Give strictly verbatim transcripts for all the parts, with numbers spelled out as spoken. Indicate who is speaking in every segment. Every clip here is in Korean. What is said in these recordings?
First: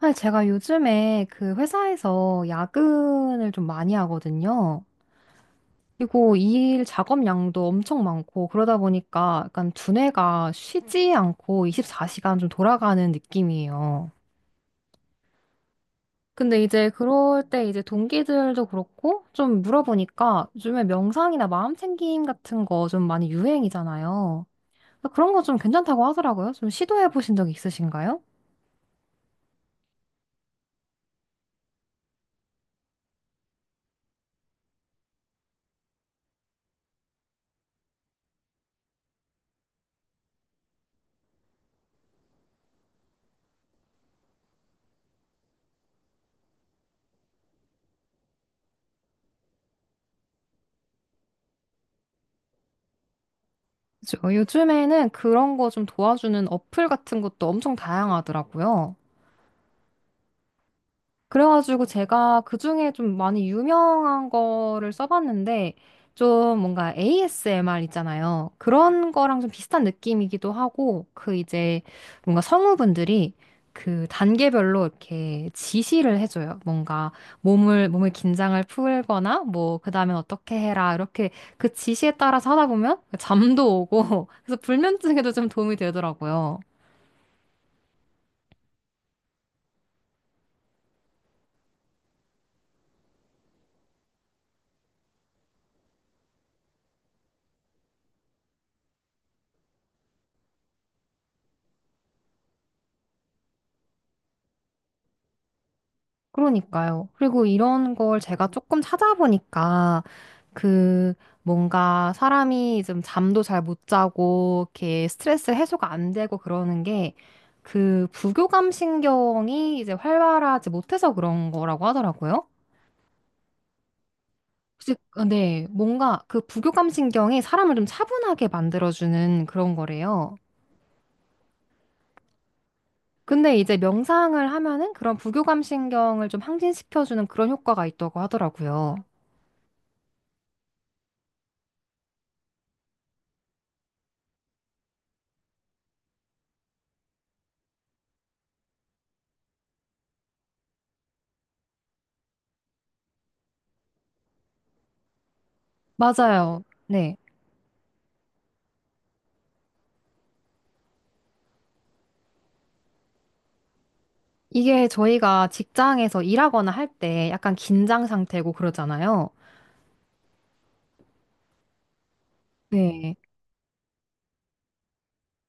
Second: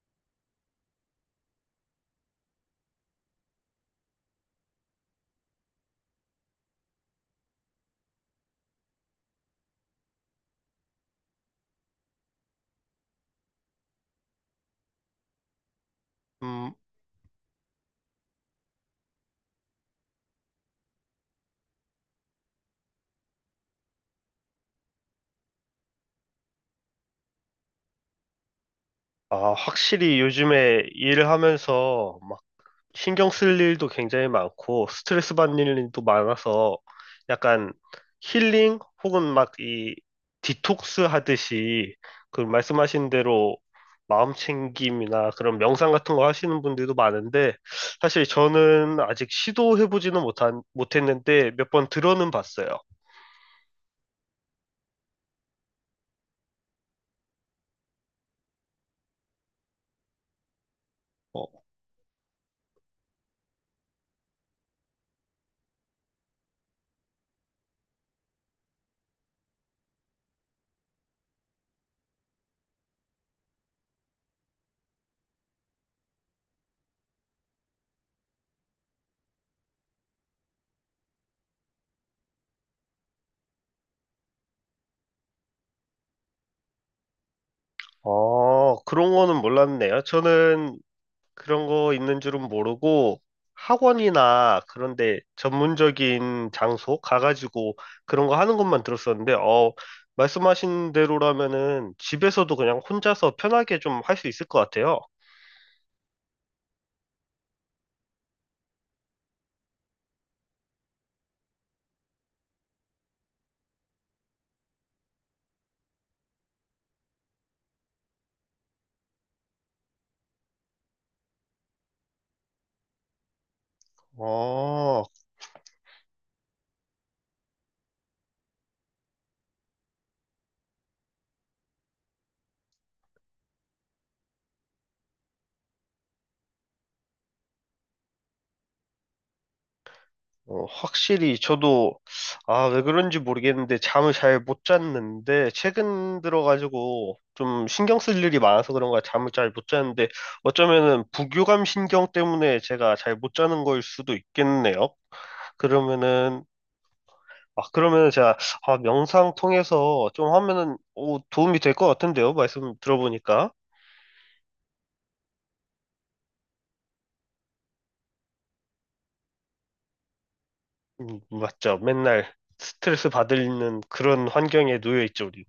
Speaker 1: 사실 제가 요즘에 그 회사에서 야근을 좀 많이 하거든요. 그리고 일 작업량도 엄청 많고 그러다 보니까 약간 두뇌가 쉬지 않고 이십사 시간 좀 돌아가는 느낌이에요. 근데
Speaker 2: 음,
Speaker 1: 이제 그럴 때 이제 동기들도 그렇고 좀 물어보니까 요즘에 명상이나 마음 챙김 같은 거 좀 많이 유행이잖아요. 그런 거 좀 괜찮다고 하더라고요. 좀 시도해 보신 적 있으신가요?
Speaker 2: 아, 확실히 요즘에 일을 하면서 막 신경 쓸 일도 굉장히 많고 스트레스 받는 일도 많아서 약간 힐링 혹은 막 이 디톡스 하듯이 그 말씀하신 대로 마음 챙김이나 그런 명상 같은 거 하시는 분들도 많은데, 사실 저는 아직 시도해보지는 못한, 못했는데 몇 번 들어는 봤어요.
Speaker 1: 그죠. 요즘에는 그런 거 좀 도와주는 어플 같은 것도 엄청 다양하더라고요.
Speaker 2: 어,
Speaker 1: 그래가지고 제가 그중에 좀 많이 유명한 거를 써봤는데 좀 뭔가 에이에스엠알 있잖아요. 그런 거랑 좀 비슷한 느낌이기도 하고 그 이제 뭔가 성우분들이 그 단계별로 이렇게 지시를 해줘요. 뭔가 몸을, 몸의 긴장을 풀거나 뭐 그다음에 어떻게 해라 이렇게 그 지시에 따라서 하다 보면 잠도 오고 그래서 불면증에도 좀 도움이 되더라고요.
Speaker 2: 어, 그런 거는 몰랐네요. 저는 그런 거 있는 줄은 모르고 학원이나 그런데 전문적인 장소 가가지고 그런 거 하는 것만 들었었는데, 어, 말씀하신 대로라면은 집에서도 그냥 혼자서 편하게 좀 할 수 있을 것 같아요.
Speaker 1: 그러니까요. 그리고 이런 걸 제가 조금 찾아보니까 그 뭔가 사람이 좀 잠도 잘 못 자고 이렇게 스트레스 해소가 안 되고 그러는 게 그 부교감 신경이 이제 활발하지 못해서 그런 거라고 하더라고요. 혹시
Speaker 2: 어,
Speaker 1: 어, 네, 뭔가 그 부교감 신경이 사람을 좀 차분하게 만들어주는 그런 거래요. 근데 이제 명상을 하면은 그런 부교감 신경을 좀 항진시켜주는 그런 효과가 있다고 하더라고요.
Speaker 2: 어, 확실히 저도 아, 왜 그런지 모르겠는데 잠을 잘 못 잤는데 최근 들어가지고 좀 신경 쓸 일이 많아서 그런가 잠을 잘 못 잤는데 어쩌면은 부교감 신경 때문에 제가 잘 못 자는 걸 수도 있겠네요. 그러면은
Speaker 1: 맞아요. 네.
Speaker 2: 아, 그러면은 제가 아, 명상 통해서 좀 하면은 오, 도움이 될 것 같은데요, 말씀 들어보니까.
Speaker 1: 이게 저희가 직장에서 일하거나 할 때 약간 긴장 상태고 그러잖아요.
Speaker 2: 음, 맞죠. 맨날 스트레스
Speaker 1: 네.
Speaker 2: 받는 그런 환경에 놓여 있죠, 우리.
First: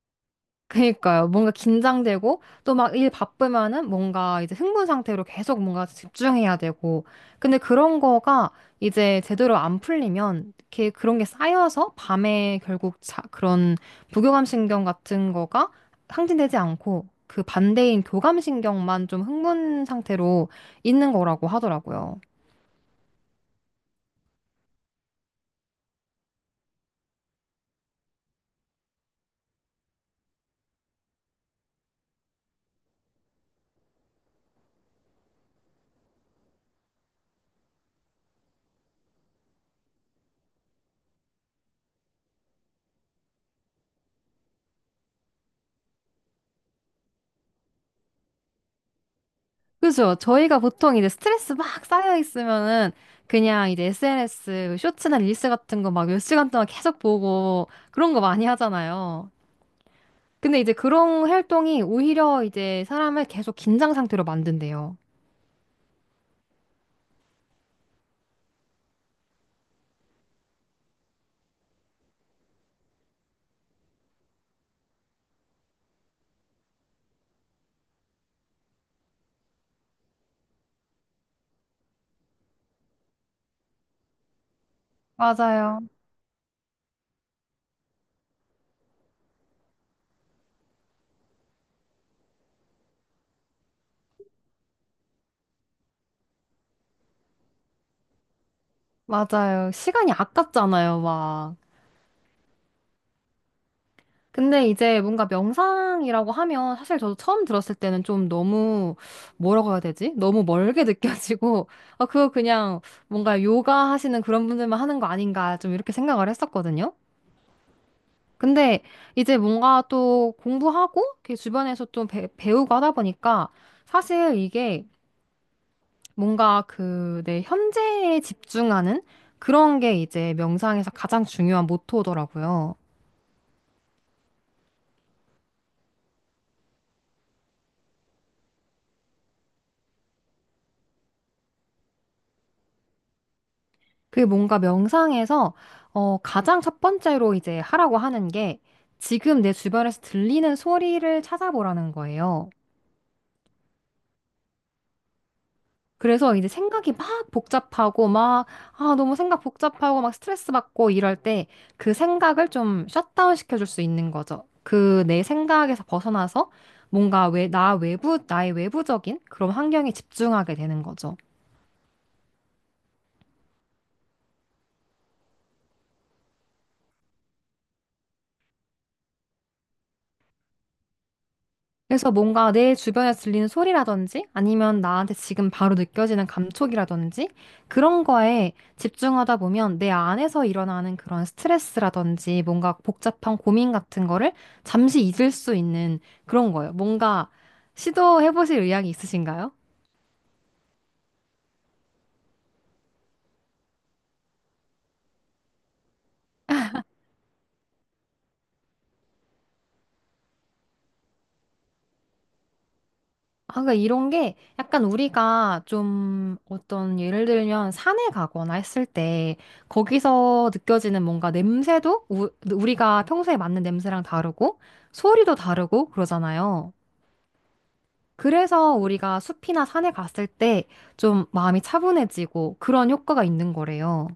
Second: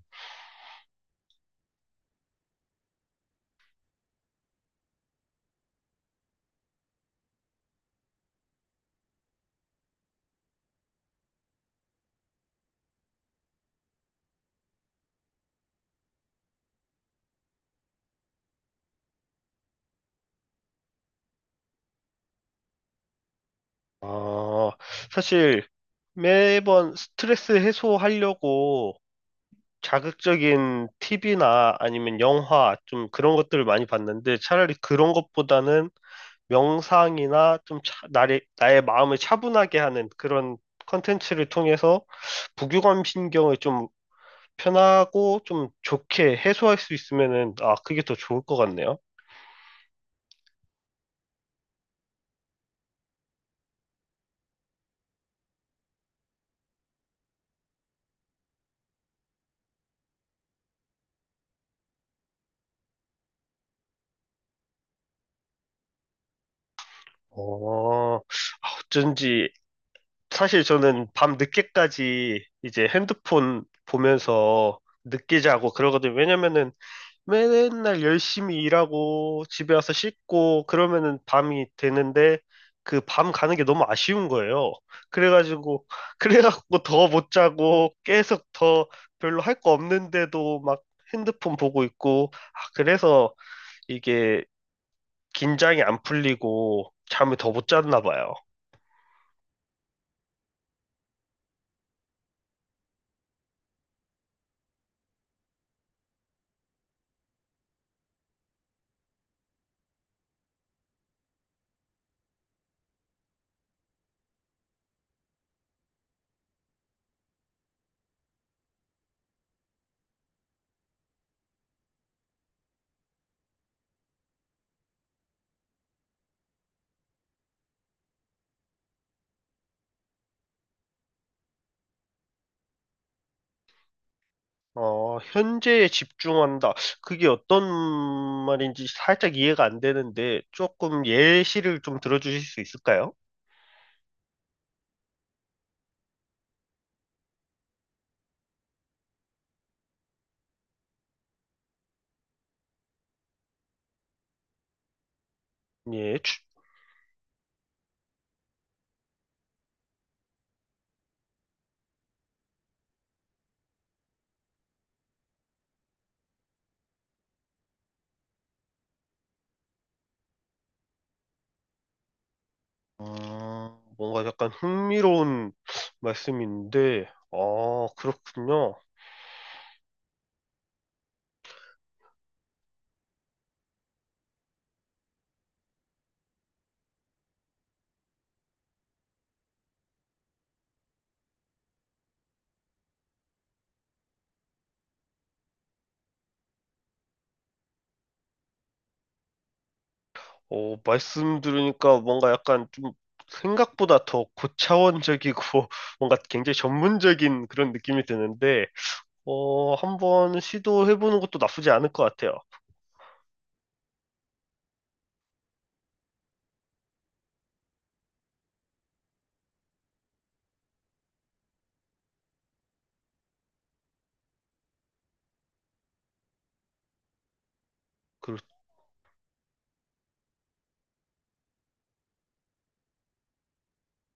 Speaker 1: 그러니까요. 뭔가 긴장되고 또 막 일 바쁘면은 뭔가 이제 흥분 상태로 계속 뭔가 집중해야 되고. 근데 그런 거가 이제 제대로 안 풀리면 이렇게 그런 게 쌓여서 밤에 결국 자, 그런 부교감신경 같은 거가 상진되지 않고 그 반대인 교감신경만 좀 흥분 상태로 있는 거라고 하더라고요.
Speaker 2: 아, 사실 매번 스트레스 해소하려고 자극적인 티비나 아니면 영화 좀 그런 것들을 많이 봤는데, 차라리 그런 것보다는 명상이나 좀 차- 나의, 나의 마음을 차분하게 하는 그런 컨텐츠를 통해서 부교감 신경을 좀 편하고 좀 좋게 해소할 수 있으면은 아, 그게 더 좋을 것 같네요.
Speaker 1: 그죠? 저희가 보통 이제 스트레스 막 쌓여 있으면은 그냥 이제 에스엔에스 쇼츠나 릴스 같은 거 막 몇 시간 동안 계속 보고 그런 거 많이 하잖아요. 근데 이제 그런 활동이 오히려 이제 사람을 계속 긴장 상태로 만든대요.
Speaker 2: 어, 아, 어쩐지 사실 저는 밤 늦게까지 이제 핸드폰 보면서 늦게 자고 그러거든요. 왜냐면은 맨날 열심히 일하고 집에 와서 씻고 그러면은 밤이 되는데, 그 밤 가는 게 너무 아쉬운 거예요.
Speaker 1: 맞아요.
Speaker 2: 그래가지고 그래갖고 더 못 자고 계속 더 별로 할 거 없는데도 막 핸드폰 보고 있고, 아, 그래서 이게 긴장이 안 풀리고 잠을 더 못 잤나 봐요.
Speaker 1: 맞아요. 시간이 아깝잖아요, 막. 근데 이제 뭔가 명상이라고 하면 사실 저도 처음 들었을 때는 좀 너무 뭐라고 해야 되지? 너무 멀게 느껴지고 아 그거 그냥 뭔가 요가 하시는 그런 분들만 하는 거 아닌가 좀 이렇게 생각을 했었거든요. 근데 이제 뭔가 또 공부하고 이렇게 주변에서 좀 배, 배우고 하다 보니까 사실 이게 뭔가 그 내 현재에 집중하는 그런 게 이제 명상에서 가장 중요한 모토더라고요.
Speaker 2: 어, 현재에 집중한다. 그게 어떤 말인지 살짝 이해가 안 되는데 조금 예시를 좀 들어주실 수 있을까요?
Speaker 1: 그게 뭔가 명상에서 어, 가장 첫 번째로 이제 하라고 하는 게 지금 내 주변에서 들리는 소리를 찾아보라는 거예요.
Speaker 2: 예,
Speaker 1: 그래서
Speaker 2: 추-
Speaker 1: 이제 생각이 막 복잡하고 막, 아, 너무 생각 복잡하고 막 스트레스 받고 이럴 때 그 생각을 좀 셧다운 시켜줄 수 있는 거죠. 그 내 생각에서 벗어나서 뭔가 왜, 나 외부, 나의 외부적인 그런 환경에 집중하게 되는 거죠.
Speaker 2: 음, 뭔가 약간 흥미로운 말씀인데, 아, 그렇군요.
Speaker 1: 그래서 뭔가 내 주변에 들리는 소리라든지 아니면 나한테 지금 바로 느껴지는 감촉이라든지 그런 거에 집중하다 보면 내 안에서 일어나는 그런 스트레스라든지 뭔가 복잡한 고민 같은 거를 잠시 잊을 수 있는 그런 거예요. 뭔가 시도해 보실 의향이 있으신가요?
Speaker 2: 어, 말씀 들으니까 뭔가 약간 좀 생각보다 더 고차원적이고 뭔가 굉장히 전문적인 그런 느낌이 드는데, 어, 한번 시도해보는 것도 나쁘지 않을 것 같아요.
Speaker 1: 아, 그러니까 이런 게 약간 우리가 좀 어떤 예를 들면 산에 가거나 했을 때 거기서 느껴지는 뭔가 냄새도 우, 우리가 평소에 맡는 냄새랑 다르고 소리도 다르고 그러잖아요.
Speaker 2: 그,
Speaker 1: 그래서 우리가 숲이나 산에 갔을 때 좀 마음이 차분해지고 그런 효과가 있는 거래요.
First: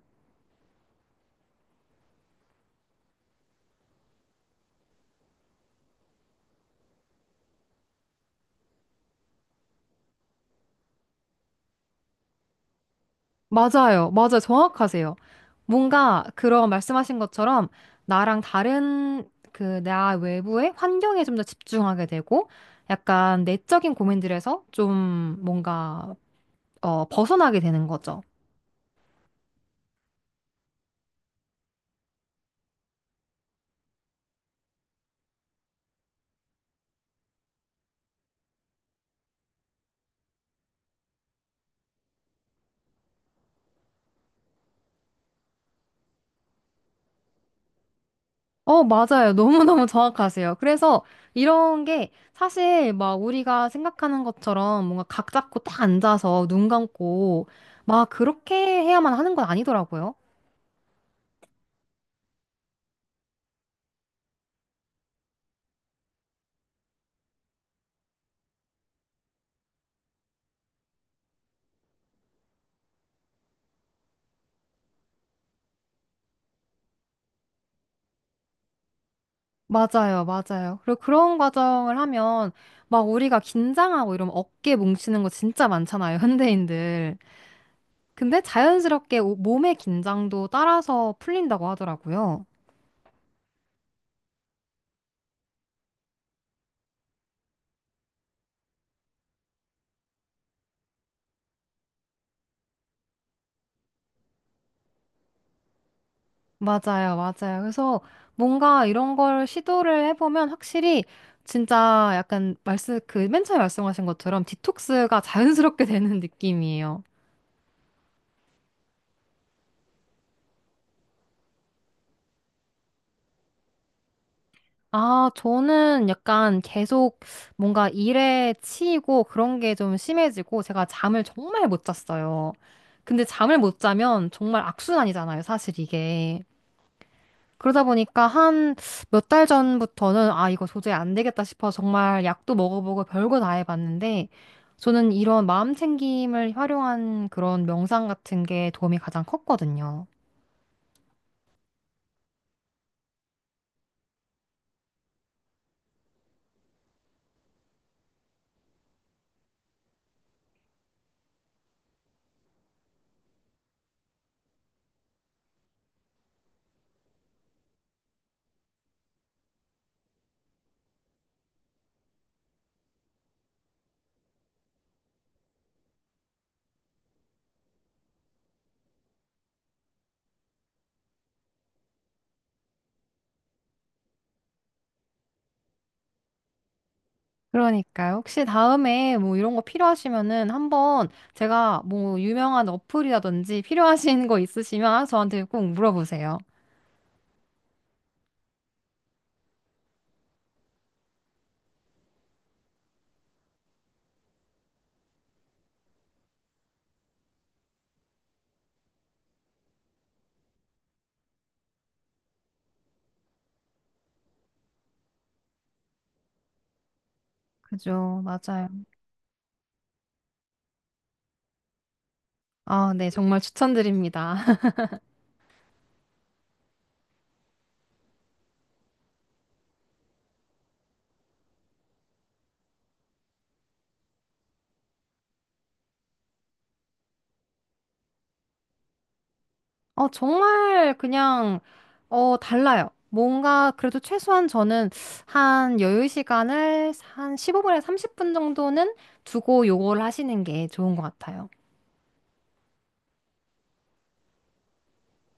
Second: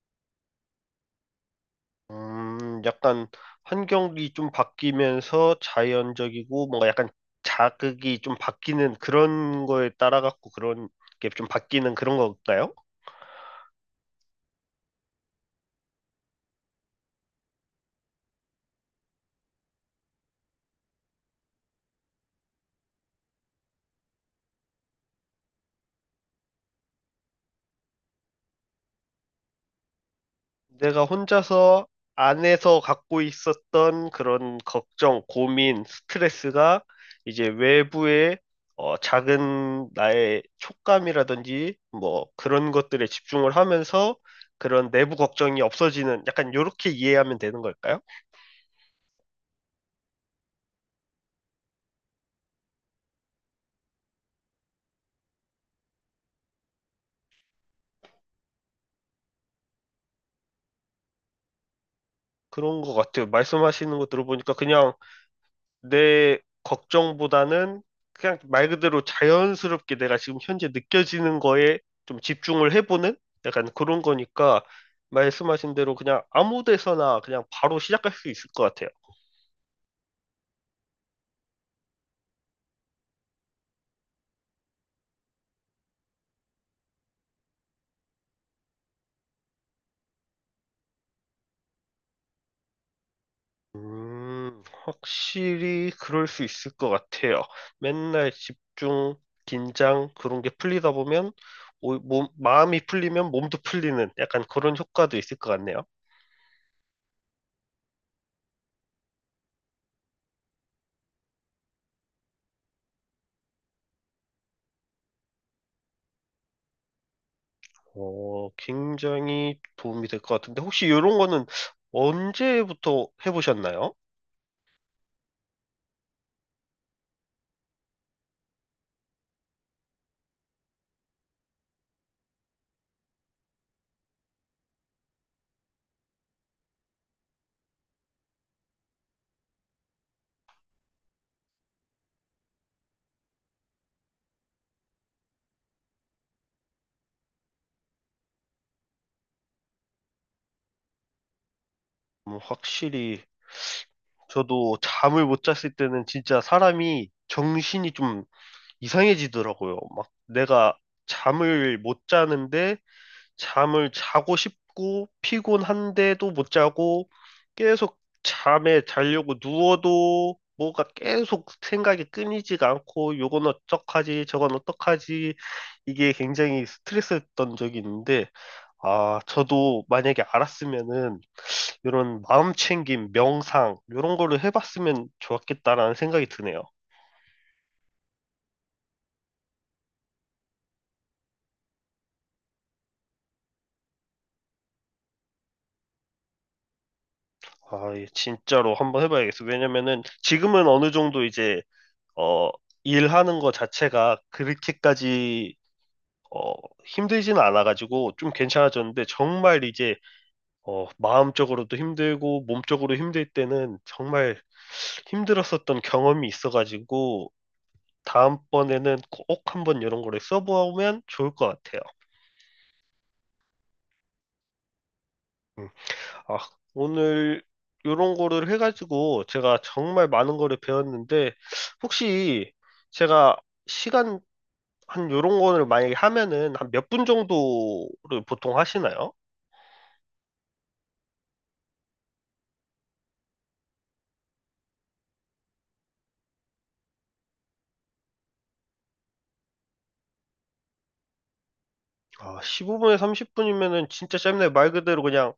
Speaker 2: 음, 약간 환경이 좀 바뀌면서 자연적이고 뭔가 약간 자극이 좀 바뀌는 그런 거에 따라 갖고 그런 게 좀 바뀌는 그런 건가요?
Speaker 1: 맞아요. 맞아요. 정확하세요. 뭔가 그런 말씀하신 것처럼 나랑 다른 그 나 외부의 환경에 좀 더 집중하게 되고 약간 내적인 고민들에서 좀 뭔가 어, 벗어나게 되는 거죠.
Speaker 2: 내가 혼자서 안에서 갖고 있었던 그런 걱정, 고민, 스트레스가 이제 외부의, 어, 작은 나의 촉감이라든지 뭐 그런 것들에 집중을 하면서 그런 내부 걱정이 없어지는, 약간 요렇게 이해하면 되는 걸까요?
Speaker 1: 어, 맞아요. 너무너무 정확하세요. 그래서 이런 게 사실 막 우리가 생각하는 것처럼 뭔가 각 잡고 딱 앉아서 눈 감고 막 그렇게 해야만 하는 건 아니더라고요.
Speaker 2: 그런 것 같아요. 말씀하시는 거 들어보니까 그냥 내 걱정보다는 그냥 말 그대로 자연스럽게 내가 지금 현재 느껴지는 거에 좀 집중을 해보는 약간 그런 거니까 말씀하신 대로 그냥 아무 데서나 그냥 바로 시작할 수 있을 것 같아요.
Speaker 1: 맞아요, 맞아요. 그리고 그런 과정을 하면 막 우리가 긴장하고 이러면 어깨 뭉치는 거 진짜 많잖아요, 현대인들. 근데 자연스럽게 오- 몸의 긴장도 따라서 풀린다고 하더라고요.
Speaker 2: 음, 확실히 그럴 수 있을 것 같아요. 맨날 집중, 긴장 그런 게 풀리다 보면 오- 몸, 마음이 풀리면 몸도 풀리는 약간 그런 효과도 있을 것 같네요.
Speaker 1: 맞아요, 맞아요. 그래서 뭔가 이런 걸 시도를 해보면 확실히 진짜 약간 말씀, 그 맨 처음에 말씀하신 것처럼 디톡스가 자연스럽게 되는 느낌이에요.
Speaker 2: 어, 굉장히 도움이 될 것 같은데, 혹시 이런 거는 언제부터 해보셨나요?
Speaker 1: 아, 저는 약간 계속 뭔가 일에 치이고 그런 게 좀 심해지고 제가 잠을 정말 못 잤어요. 근데 잠을 못 자면 정말 악순환이잖아요, 사실 이게. 그러다 보니까 한 몇 달 전부터는 아, 이거 도저히 안 되겠다 싶어 정말 약도 먹어보고 별거 다 해봤는데 저는 이런 마음 챙김을 활용한 그런 명상 같은 게 도움이 가장 컸거든요.
Speaker 2: 음, 확실히, 저도 잠을 못 잤을 때는 진짜 사람이 정신이 좀 이상해지더라고요. 막 내가 잠을 못 자는데, 잠을 자고 싶고 피곤한데도 못 자고 계속 잠에 자려고 누워도 뭐가 계속 생각이 끊이지가 않고 요건 어떡하지 저건 어떡하지, 이게 굉장히 스트레스였던 적이 있는데 아, 저도 만약에 알았으면은 이런 마음 챙김 명상 이런 거를 해봤으면 좋았겠다라는 생각이 드네요.
Speaker 1: 그러니까요. 혹시 다음에 뭐 이런 거 필요하시면은 한번 제가 뭐 유명한 어플이라든지 필요하신 거 있으시면 저한테 꼭 물어보세요.
Speaker 2: 아, 예, 진짜로 한번 해봐야겠어. 왜냐면은 지금은 어느 정도 이제 어, 일하는 거 자체가 그렇게까지 어, 힘들지는 않아가지고 좀 괜찮아졌는데 정말 이제 어, 마음적으로도 힘들고 몸적으로 힘들 때는 정말 힘들었었던 경험이 있어가지고
Speaker 1: 그죠. 맞아요.
Speaker 2: 다음번에는 꼭 한번 이런 거를 써보면 좋을 것 같아요.
Speaker 1: 아, 네. 정말 추천드립니다.
Speaker 2: 음. 아, 오늘 이런 거를 해가지고 제가 정말 많은 거를 배웠는데 혹시 제가 시간, 한 요런 거를 만약에 하면은 한 몇 분 정도를 보통 하시나요?
Speaker 1: 어, 정말 그냥, 어, 달라요. 뭔가 그래도 최소한 저는 한 여유 시간을 한 십오 분에 삼십 분 정도는 두고 요거를 하시는 게 좋은 것 같아요.
Speaker 2: 아, 십오 분에 삼십 분이면은 진짜 짧네. 말 그대로 그냥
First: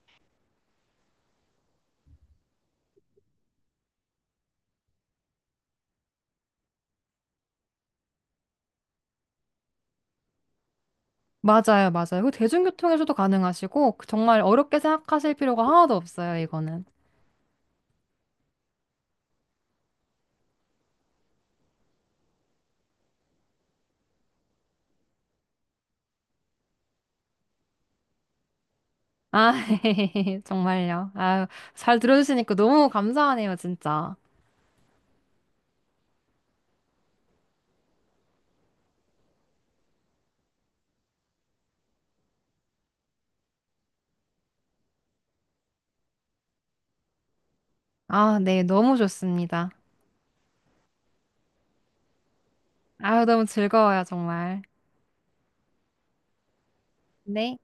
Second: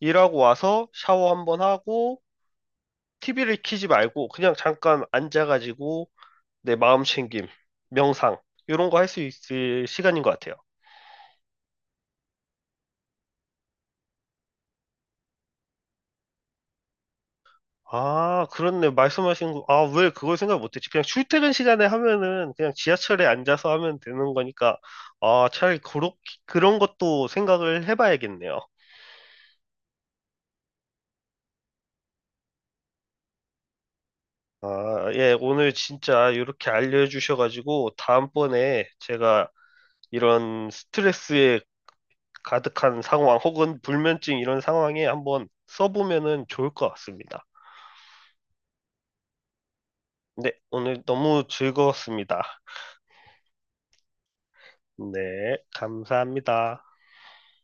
Speaker 2: 일하고 와서 샤워 한번 하고 티비를 켜지 말고 그냥 잠깐 앉아가지고 내 마음 챙김, 명상 이런 거 할 수 있을 시간인 것 같아요.
Speaker 1: 맞아요. 맞아요. 그 대중교통에서도 가능하시고 정말 어렵게 생각하실 필요가 하나도 없어요. 이거는.
Speaker 2: 아, 그렇네. 말씀하신 거. 아, 왜 그걸 생각 못했지? 그냥 출퇴근 시간에 하면은 그냥 지하철에 앉아서 하면 되는 거니까 아, 차라리 그렇 그런 것도 생각을 해봐야겠네요.
Speaker 1: 아, 정말요. 아, 잘 들어주시니까 너무 감사하네요, 진짜.
Speaker 2: 아, 예, 오늘 진짜 이렇게 알려주셔가지고 다음번에 제가 이런 스트레스에 가득한 상황 혹은 불면증 이런 상황에 한번 써보면은 좋을 것 같습니다.
Speaker 1: 아, 네, 너무 좋습니다.
Speaker 2: 네, 오늘 너무 즐거웠습니다.
Speaker 1: 아, 너무 즐거워요, 정말.
Speaker 2: 네, 감사합니다.
Speaker 1: 네.